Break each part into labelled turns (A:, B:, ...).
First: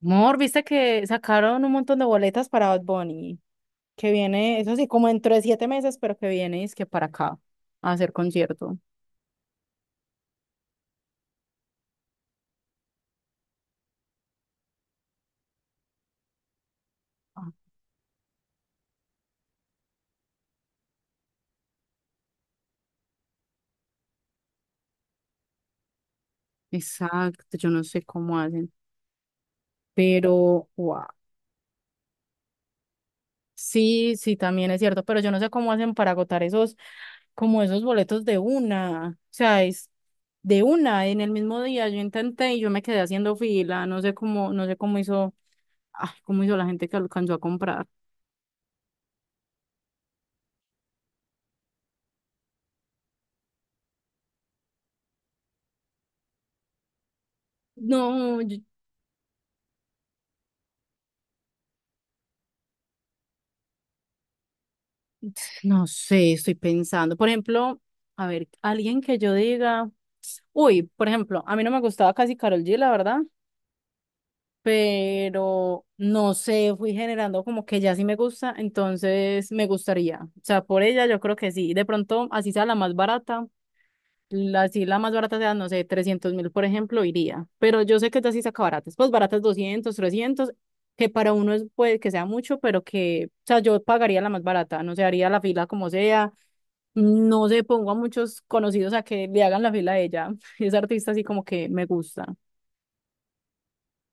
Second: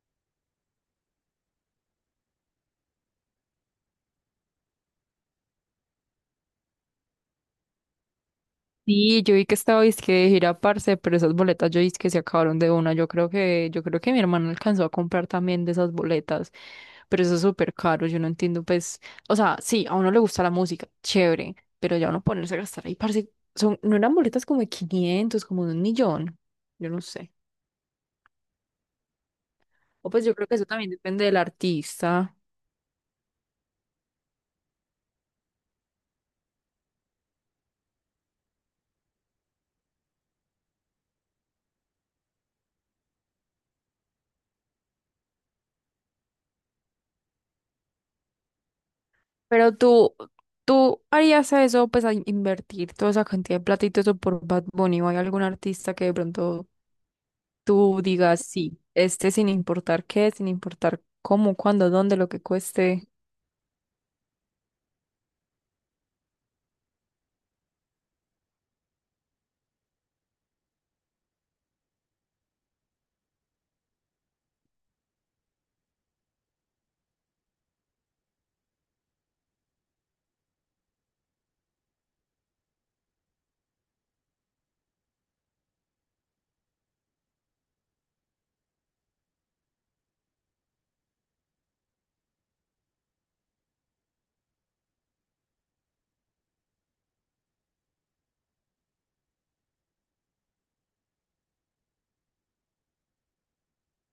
A: Mor, viste que sacaron un montón de boletas para Bad Bunny, que viene, eso sí, como dentro de 7 meses, pero que viene es que para acá a hacer concierto.
B: Sí, yo vi que estaba dizque de gira, parce, pero esas boletas yo dizque se acabaron de una. Yo creo que mi hermano alcanzó a comprar también de esas boletas, pero eso es
A: Ah.
B: súper caro. Yo no entiendo, pues, o sea, sí, a uno le gusta la música, chévere, pero ya uno ponerse a gastar ahí, parce, son, no eran boletas como de 500, como de 1.000.000, yo no sé.
A: Exacto, yo no sé cómo hacen,
B: O pues yo creo que eso
A: pero
B: también
A: wow.
B: depende del artista.
A: Sí, sí, también es cierto, pero yo no sé cómo hacen para agotar esos, como esos boletos de una, o sea, es de una, en el mismo día yo intenté y yo me quedé haciendo fila, no sé cómo, no sé cómo hizo, ah, cómo hizo la gente que alcanzó a comprar.
B: Pero tú harías eso, pues, a invertir toda esa cantidad de platitos por Bad Bunny o hay algún artista que de pronto tú
A: No,
B: digas
A: yo-
B: sí, este sin importar qué, sin importar cómo, cuándo, dónde, lo que cueste.
A: No sé, estoy pensando. Por ejemplo, a ver, alguien que yo diga, uy, por ejemplo, a mí no me gustaba casi Karol G, la verdad, pero no sé, fui generando como que ya sí me gusta, entonces me gustaría. O sea, por ella yo creo que sí. De pronto, así sea la más barata, así la más barata sea, no sé, 300.000, por ejemplo, iría. Pero yo sé que ya sí saca baratas, pues baratas 200 300 que para uno es, puede que sea mucho, pero que, o sea, yo pagaría la más barata, no sé, haría la fila como sea no se pongo a muchos conocidos a que le hagan la fila a ella. Es artista así como que me gusta.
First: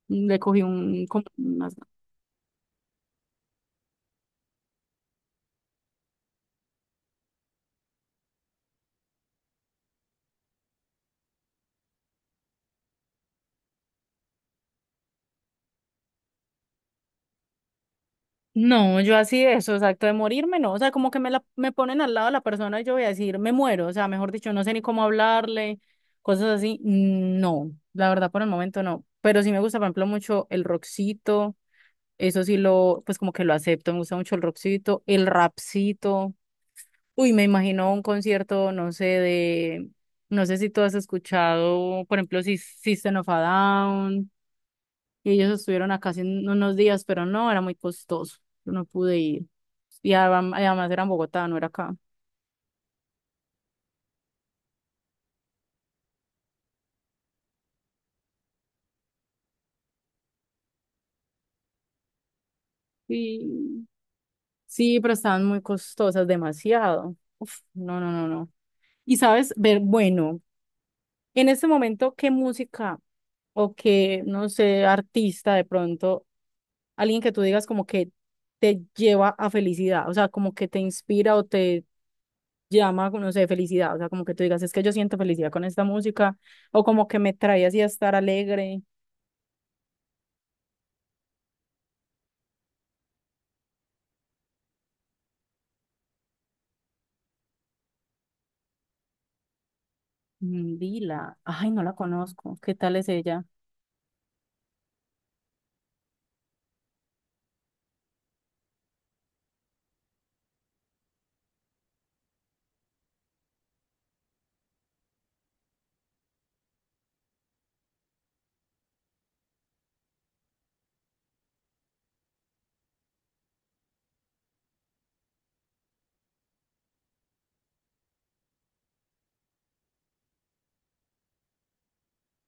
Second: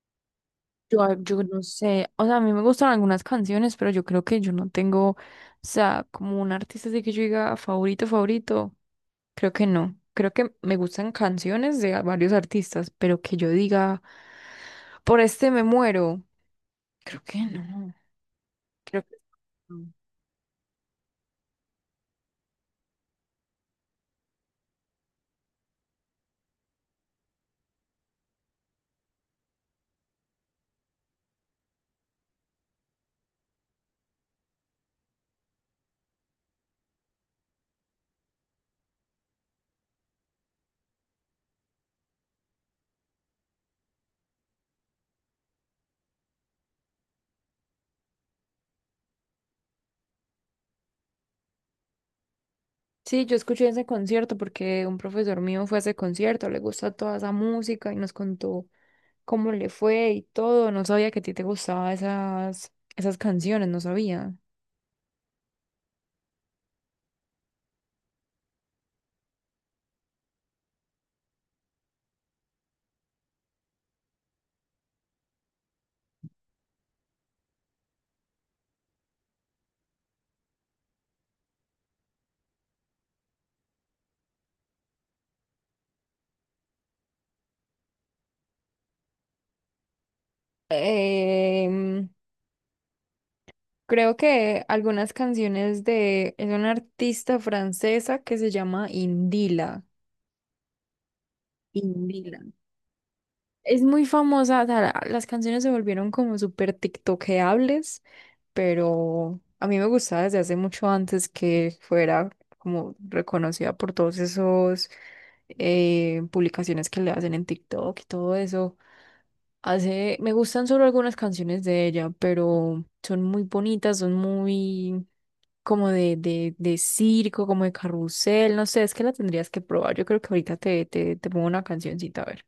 A: Le cogí un, como
B: Yo no
A: unas-
B: sé, o sea, a mí me gustan algunas canciones, pero yo creo que yo no tengo, o sea, como un artista así que yo diga favorito, favorito, creo que no. Creo que me gustan canciones de varios artistas, pero que yo diga, por este me muero, creo que no.
A: No,
B: Creo que
A: yo así de eso,
B: no.
A: exacto, de morirme, no. O sea, como que me ponen al lado de la persona y yo voy a decir, me muero. O sea, mejor dicho, no sé ni cómo hablarle, cosas así. Mm, no, la verdad por el momento no. Pero sí me gusta, por ejemplo, mucho el rockcito. Eso sí lo, pues como que lo acepto. Me gusta mucho el rockcito, el rapcito. Uy, me imagino un concierto, no sé, de, no sé si tú has escuchado, por ejemplo, si System of a Down, y ellos estuvieron acá hace unos días, pero no, era muy costoso, yo no pude ir. Y además era en Bogotá, no era acá.
B: Sí, yo escuché ese concierto porque un profesor mío fue a ese concierto, le gusta toda esa música y nos contó cómo le fue y todo. No sabía que a ti te gustaban esas canciones, no
A: Sí,
B: sabía.
A: sí, pero estaban muy costosas, demasiado. Uf, no, no, no, no. Y sabes, ver, bueno, en este momento, ¿qué música? O que, no sé, artista de pronto, alguien que tú digas como que te lleva a felicidad, o sea, como que te inspira o te llama, no sé, felicidad, o sea, como que tú digas, es que yo siento felicidad con esta música, o como que me trae así a estar alegre.
B: Em, Creo que algunas canciones de... Es una artista francesa que se llama Indila.
A: Mm, Dila, ay, no la
B: Indila.
A: conozco, ¿qué tal es ella?
B: Es muy famosa, o sea, las canciones se volvieron como súper tiktokeables, pero a mí me gustaba desde hace mucho antes que fuera como reconocida por todos esos publicaciones que le hacen en TikTok y todo eso. Hace, me gustan solo algunas canciones de ella, pero son muy bonitas, son muy como de circo, como de carrusel, no sé, es que la tendrías que probar. Yo creo que ahorita te pongo una cancioncita a ver.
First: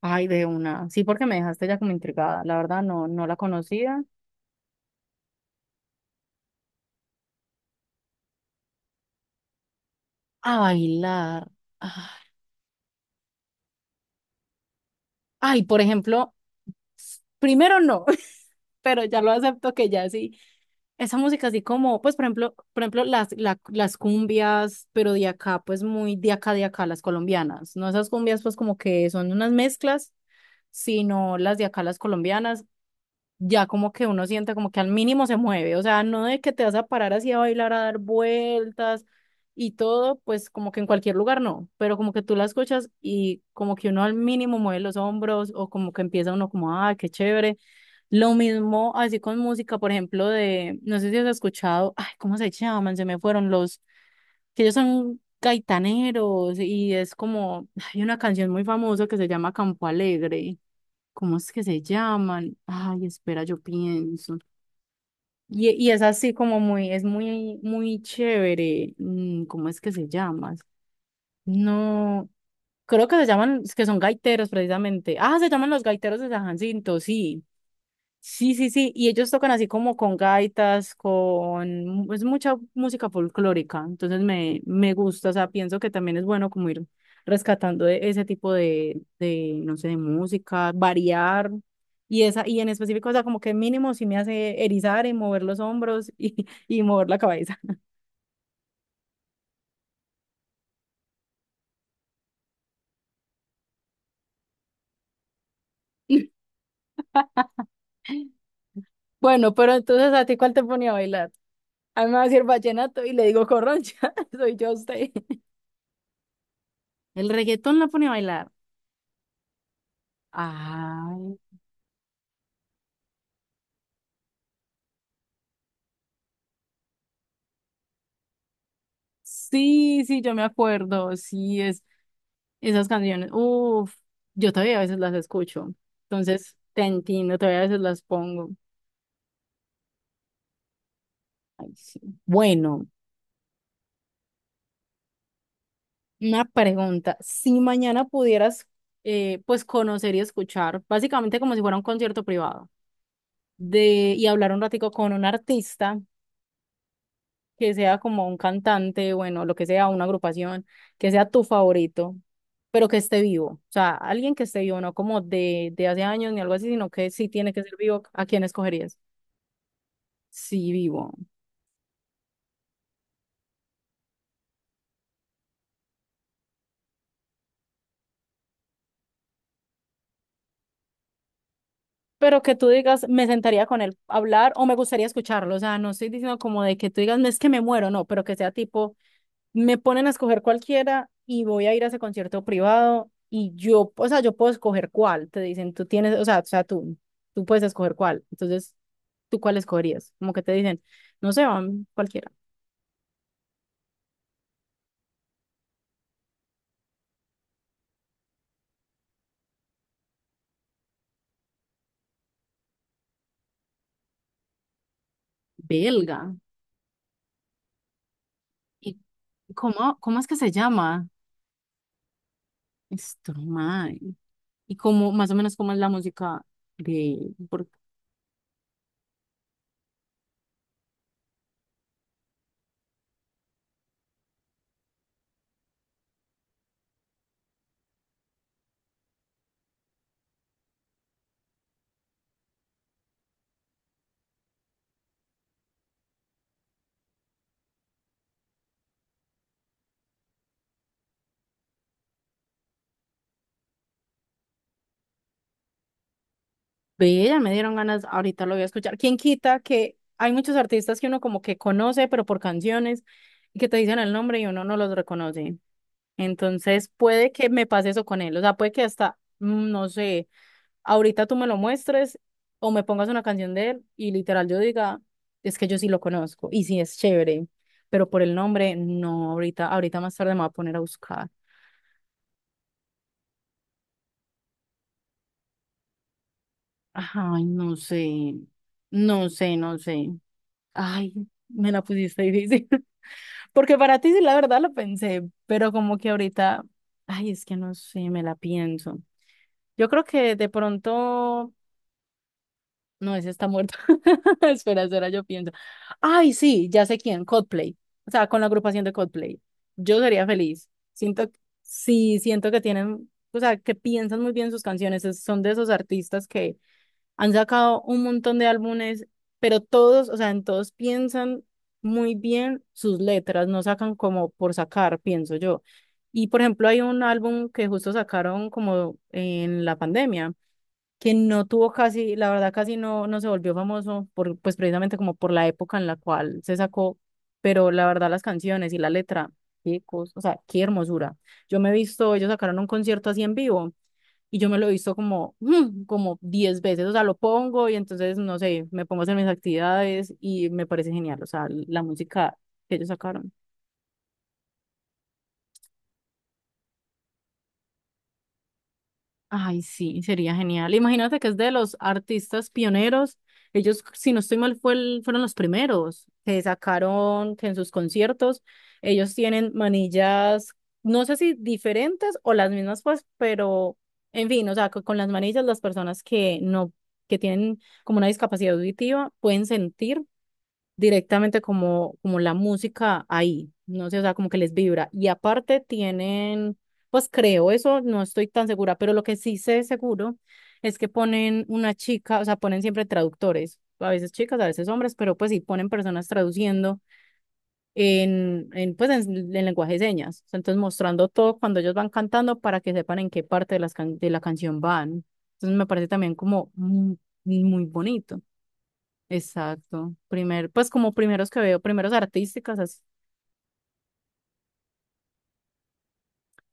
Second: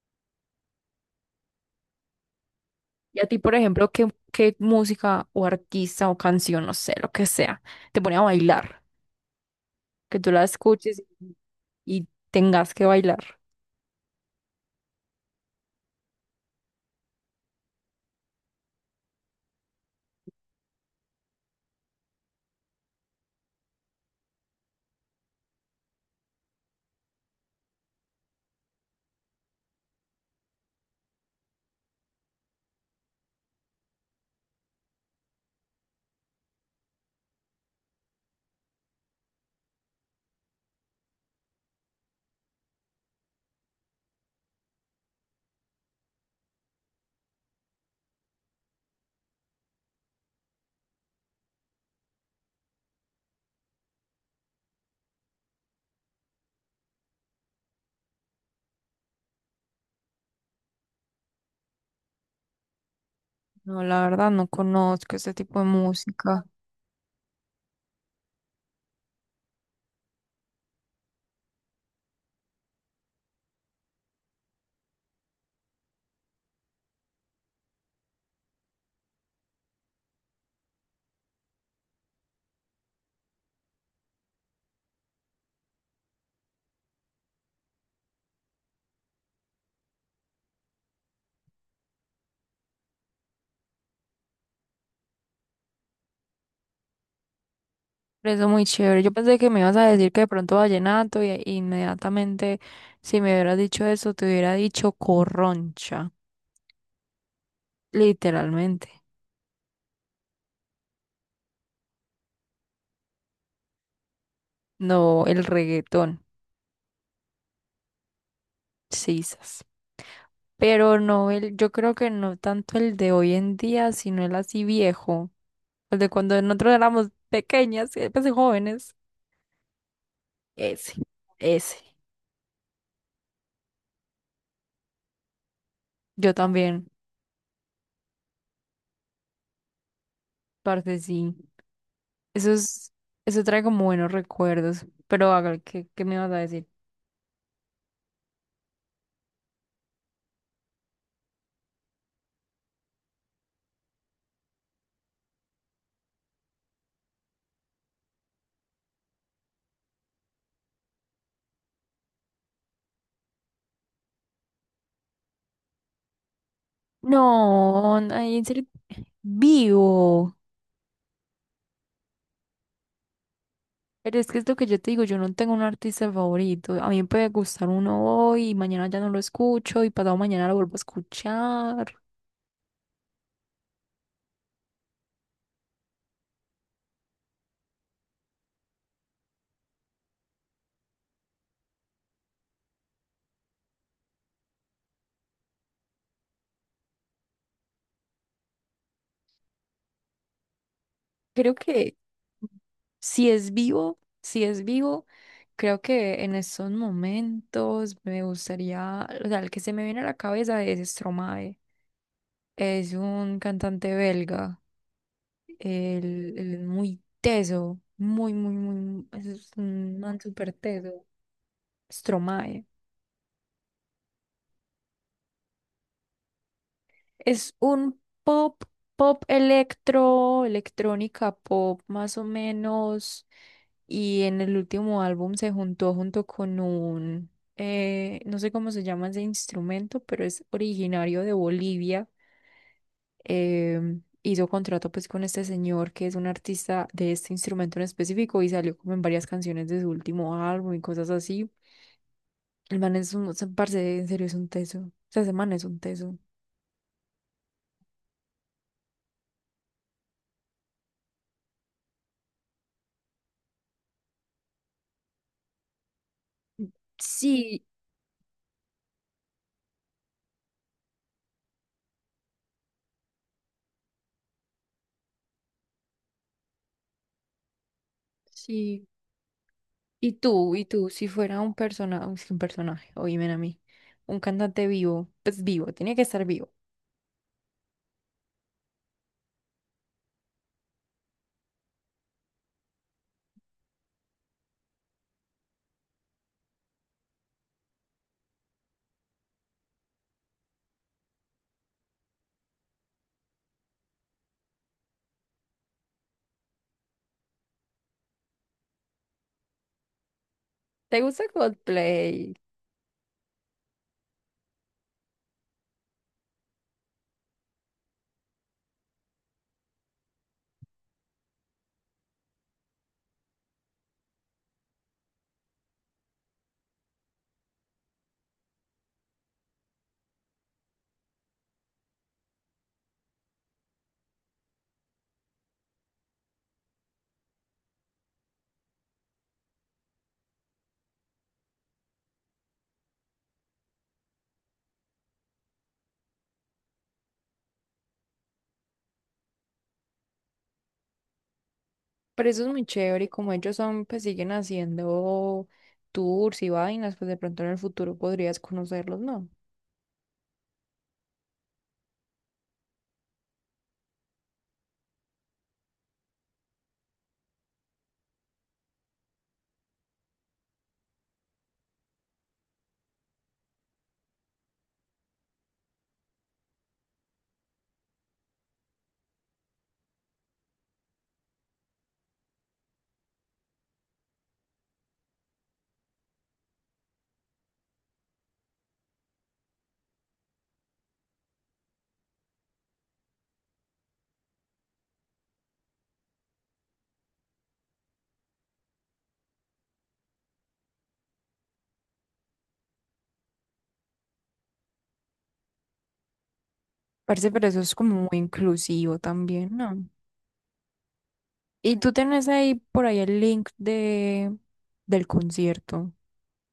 A: Ay, de una, sí, porque me dejaste ya como intrigada, la verdad no,
B: Y
A: no
B: a
A: la
B: ti, por ejemplo,
A: conocía.
B: ¿qué música o artista o canción, no sé, lo que sea, te pone a bailar? Que tú la
A: A
B: escuches
A: bailar.
B: y
A: Ah.
B: tengas que bailar.
A: Ay, por ejemplo, primero no, pero ya lo acepto que ya sí. Esa música así como, pues por ejemplo, las cumbias, pero de acá, pues muy de acá, las colombianas. No esas cumbias pues como que son unas mezclas, sino las de acá, las colombianas, ya como que uno siente como que al mínimo se mueve, o sea, no de que te vas a parar así a bailar, a dar vueltas y todo, pues como que en cualquier lugar no, pero como que tú la escuchas y como que uno al mínimo mueve los hombros o como que empieza uno como, ah, qué chévere. Lo mismo así con música, por ejemplo, de, no sé si has escuchado, ay, ¿cómo se llaman? Se me fueron los, que ellos son gaitaneros y es como, hay una canción muy famosa que se llama Campo Alegre. ¿Cómo es que se llaman? Ay, espera, yo
B: No, la verdad,
A: pienso.
B: no conozco ese tipo de
A: Y es así
B: música.
A: como es muy, muy chévere. ¿Cómo es que se llaman? No, creo que se llaman, es que son gaiteros precisamente. Ah, se llaman los gaiteros de San Jacinto, sí. Sí, sí, sí, y ellos tocan así como con gaitas, con es mucha música folclórica, entonces me gusta, o sea, pienso que también es bueno como ir rescatando ese tipo de, no sé, de música, variar, y en específico, o sea, como que mínimo sí me hace erizar y mover los hombros y, y mover la cabeza.
B: Eso muy chévere. Yo pensé que me ibas a decir que de pronto vallenato y inmediatamente si me hubieras dicho eso, te hubiera dicho corroncha, literalmente.
A: Bueno, pero entonces, ¿a ti cuál te ponía a bailar? A mí me va a decir vallenato y le digo corroncha, soy yo a usted.
B: No, el reggaetón,
A: El reggaetón la pone a bailar.
B: sisas. Pero no
A: Ay.
B: el, yo creo que no tanto el de hoy en día, sino el así viejo, el de cuando nosotros éramos pequeñas, pues jóvenes.
A: Sí, sí, yo me
B: Ese,
A: acuerdo, sí,
B: ese.
A: esas canciones, uff, yo todavía a veces las escucho,
B: Yo
A: entonces te
B: también,
A: entiendo, todavía a veces las pongo.
B: parte sí.
A: Ay, sí.
B: Eso
A: Bueno,
B: es, eso trae como buenos recuerdos. Pero haga, ¿qué me vas a
A: una
B: decir?
A: pregunta, si mañana pudieras, pues, conocer y escuchar, básicamente como si fuera un concierto privado, y hablar un ratico con un artista, que sea como un cantante, bueno, lo que sea, una agrupación, que sea tu favorito, pero que esté vivo. O sea, alguien que esté vivo, no como de hace años ni algo así, sino que sí tiene que ser
B: No,
A: vivo. ¿A
B: ahí
A: quién
B: en serio,
A: escogerías?
B: vivo.
A: Sí, vivo.
B: Pero es que es lo que yo te digo, yo no tengo un artista favorito. A mí me puede gustar uno hoy y mañana ya no lo escucho y pasado mañana lo vuelvo a escuchar.
A: Pero que tú digas, me sentaría con él a hablar o me gustaría escucharlo. O sea, no estoy diciendo como de que tú digas, no es que me muero, no, pero que sea tipo me ponen a escoger cualquiera y voy a ir a ese concierto privado y yo, o sea, yo puedo escoger cuál, te dicen, tú tienes, o sea, tú puedes escoger cuál, entonces, ¿tú cuál escogerías? Como que te dicen, no sé,
B: Creo
A: van
B: que
A: cualquiera.
B: si es vivo, creo que en estos momentos me gustaría, o sea, el que se me viene a la cabeza es Stromae. Es un cantante belga. Él,
A: Belga.
B: él es muy teso, muy, muy,
A: ¿Y
B: muy, es
A: cómo,
B: un
A: cómo
B: man
A: es que se
B: súper teso.
A: llama?
B: Stromae.
A: Stromae. ¿Y cómo, más o menos, cómo es la música de
B: Es
A: por?
B: un pop, pop electro, electrónica pop más o menos. Y en el último álbum se juntó junto con un, no sé cómo se llama ese instrumento, pero es originario de Bolivia. Hizo contrato pues con este señor que es un artista de este instrumento en específico y salió como en varias canciones de su último álbum y cosas así. El man es un, o sea, parce, en serio es un teso. O sea, ese man es un teso.
A: Ve, ya me dieron ganas, ahorita lo voy a escuchar. ¿Quién quita que hay muchos artistas que uno como que conoce, pero por canciones, y que te dicen el nombre y uno no los reconoce? Entonces, puede que
B: Sí,
A: me pase eso con él. O sea, puede que hasta, no sé, ahorita tú me lo muestres o me pongas una canción de él y literal yo diga, es que yo sí lo conozco y sí es chévere, pero por el nombre,
B: sí.
A: no, ahorita
B: ¿Y
A: más tarde me voy a
B: tú? ¿Y
A: poner a
B: tú? Si
A: buscar.
B: fuera un persona, es que un personaje, oíme a mí, un cantante vivo, pues vivo, tiene que estar vivo.
A: Ay, no sé, no sé, no sé. Ay, me la pusiste difícil. Porque para ti sí, la verdad lo pensé, pero como que ahorita, ay, es que no sé, me la pienso. Yo creo que de pronto, no, ese está muerto. Espera, espera, yo pienso. Ay, sí, ya sé quién, Coldplay. O sea, con la agrupación de Coldplay. Yo sería feliz.
B: ¿Te gusta
A: Sí,
B: Coldplay?
A: siento que tienen, o sea, que piensan muy bien sus canciones. Son de esos artistas que han sacado un montón de álbumes, pero todos, o sea, en todos piensan muy bien sus letras, no sacan como por sacar, pienso yo. Y por ejemplo, hay un álbum que justo sacaron como en la pandemia, que no tuvo casi, la verdad casi no, no se volvió famoso por, pues precisamente como por la época en la cual se sacó, pero la verdad las canciones y la letra, qué cosa, o sea, qué hermosura. Yo me he visto, ellos sacaron un concierto así en vivo y yo me lo he visto como, como 10 veces, o sea, lo pongo y entonces, no sé, me pongo a hacer mis actividades y me parece genial, o sea, la
B: Pero
A: música
B: eso es muy
A: que ellos
B: chévere y como
A: sacaron.
B: ellos son, pues siguen haciendo tours y vainas, pues de pronto en el futuro podrías conocerlos, ¿no?
A: Ay, sí, sería genial. Imagínate que es de los artistas pioneros. Ellos, si no estoy mal, fueron los primeros que sacaron que en sus conciertos. Ellos tienen manillas, no sé si diferentes o las mismas, pues, pero en fin, o sea, con, las manillas las personas que no, que tienen como una discapacidad auditiva pueden sentir directamente como la música ahí, no sé, o sea, como que les vibra. Y aparte tienen, pues creo eso, no estoy tan segura, pero lo que sí sé seguro es que ponen una chica, o sea, ponen siempre traductores, a veces chicas, a veces hombres, pero pues sí ponen personas traduciendo en lenguaje de señas. O sea, entonces mostrando todo cuando ellos van cantando para que sepan en qué parte de la canción van. Entonces me parece también como muy,
B: Parece, pero eso
A: muy
B: es como muy
A: bonito.
B: inclusivo también, ¿no?
A: Exacto. Pues como primeros que veo,
B: Y
A: primeros
B: tú tenés ahí
A: artísticas, así.
B: por ahí el link de del concierto,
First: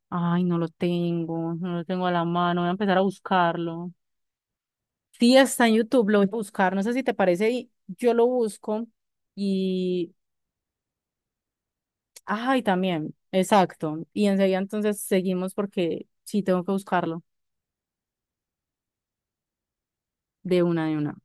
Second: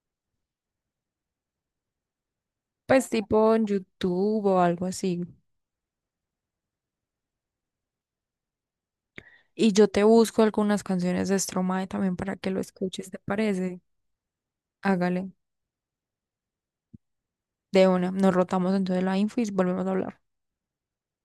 A: Ay, no lo tengo, no lo tengo a la mano, voy a empezar a
B: pues tipo en
A: buscarlo.
B: YouTube o algo así.
A: Sí, está en YouTube, lo voy a buscar, no sé si te parece, y yo lo busco
B: Y yo te
A: y,
B: busco algunas canciones de Stromae también para que lo
A: ay,
B: escuches,
A: también,
B: ¿te parece?
A: exacto. Y enseguida entonces
B: Hágale,
A: seguimos porque sí tengo que buscarlo
B: de una. Nos rotamos entonces la info y volvemos a hablar.
A: de una de una.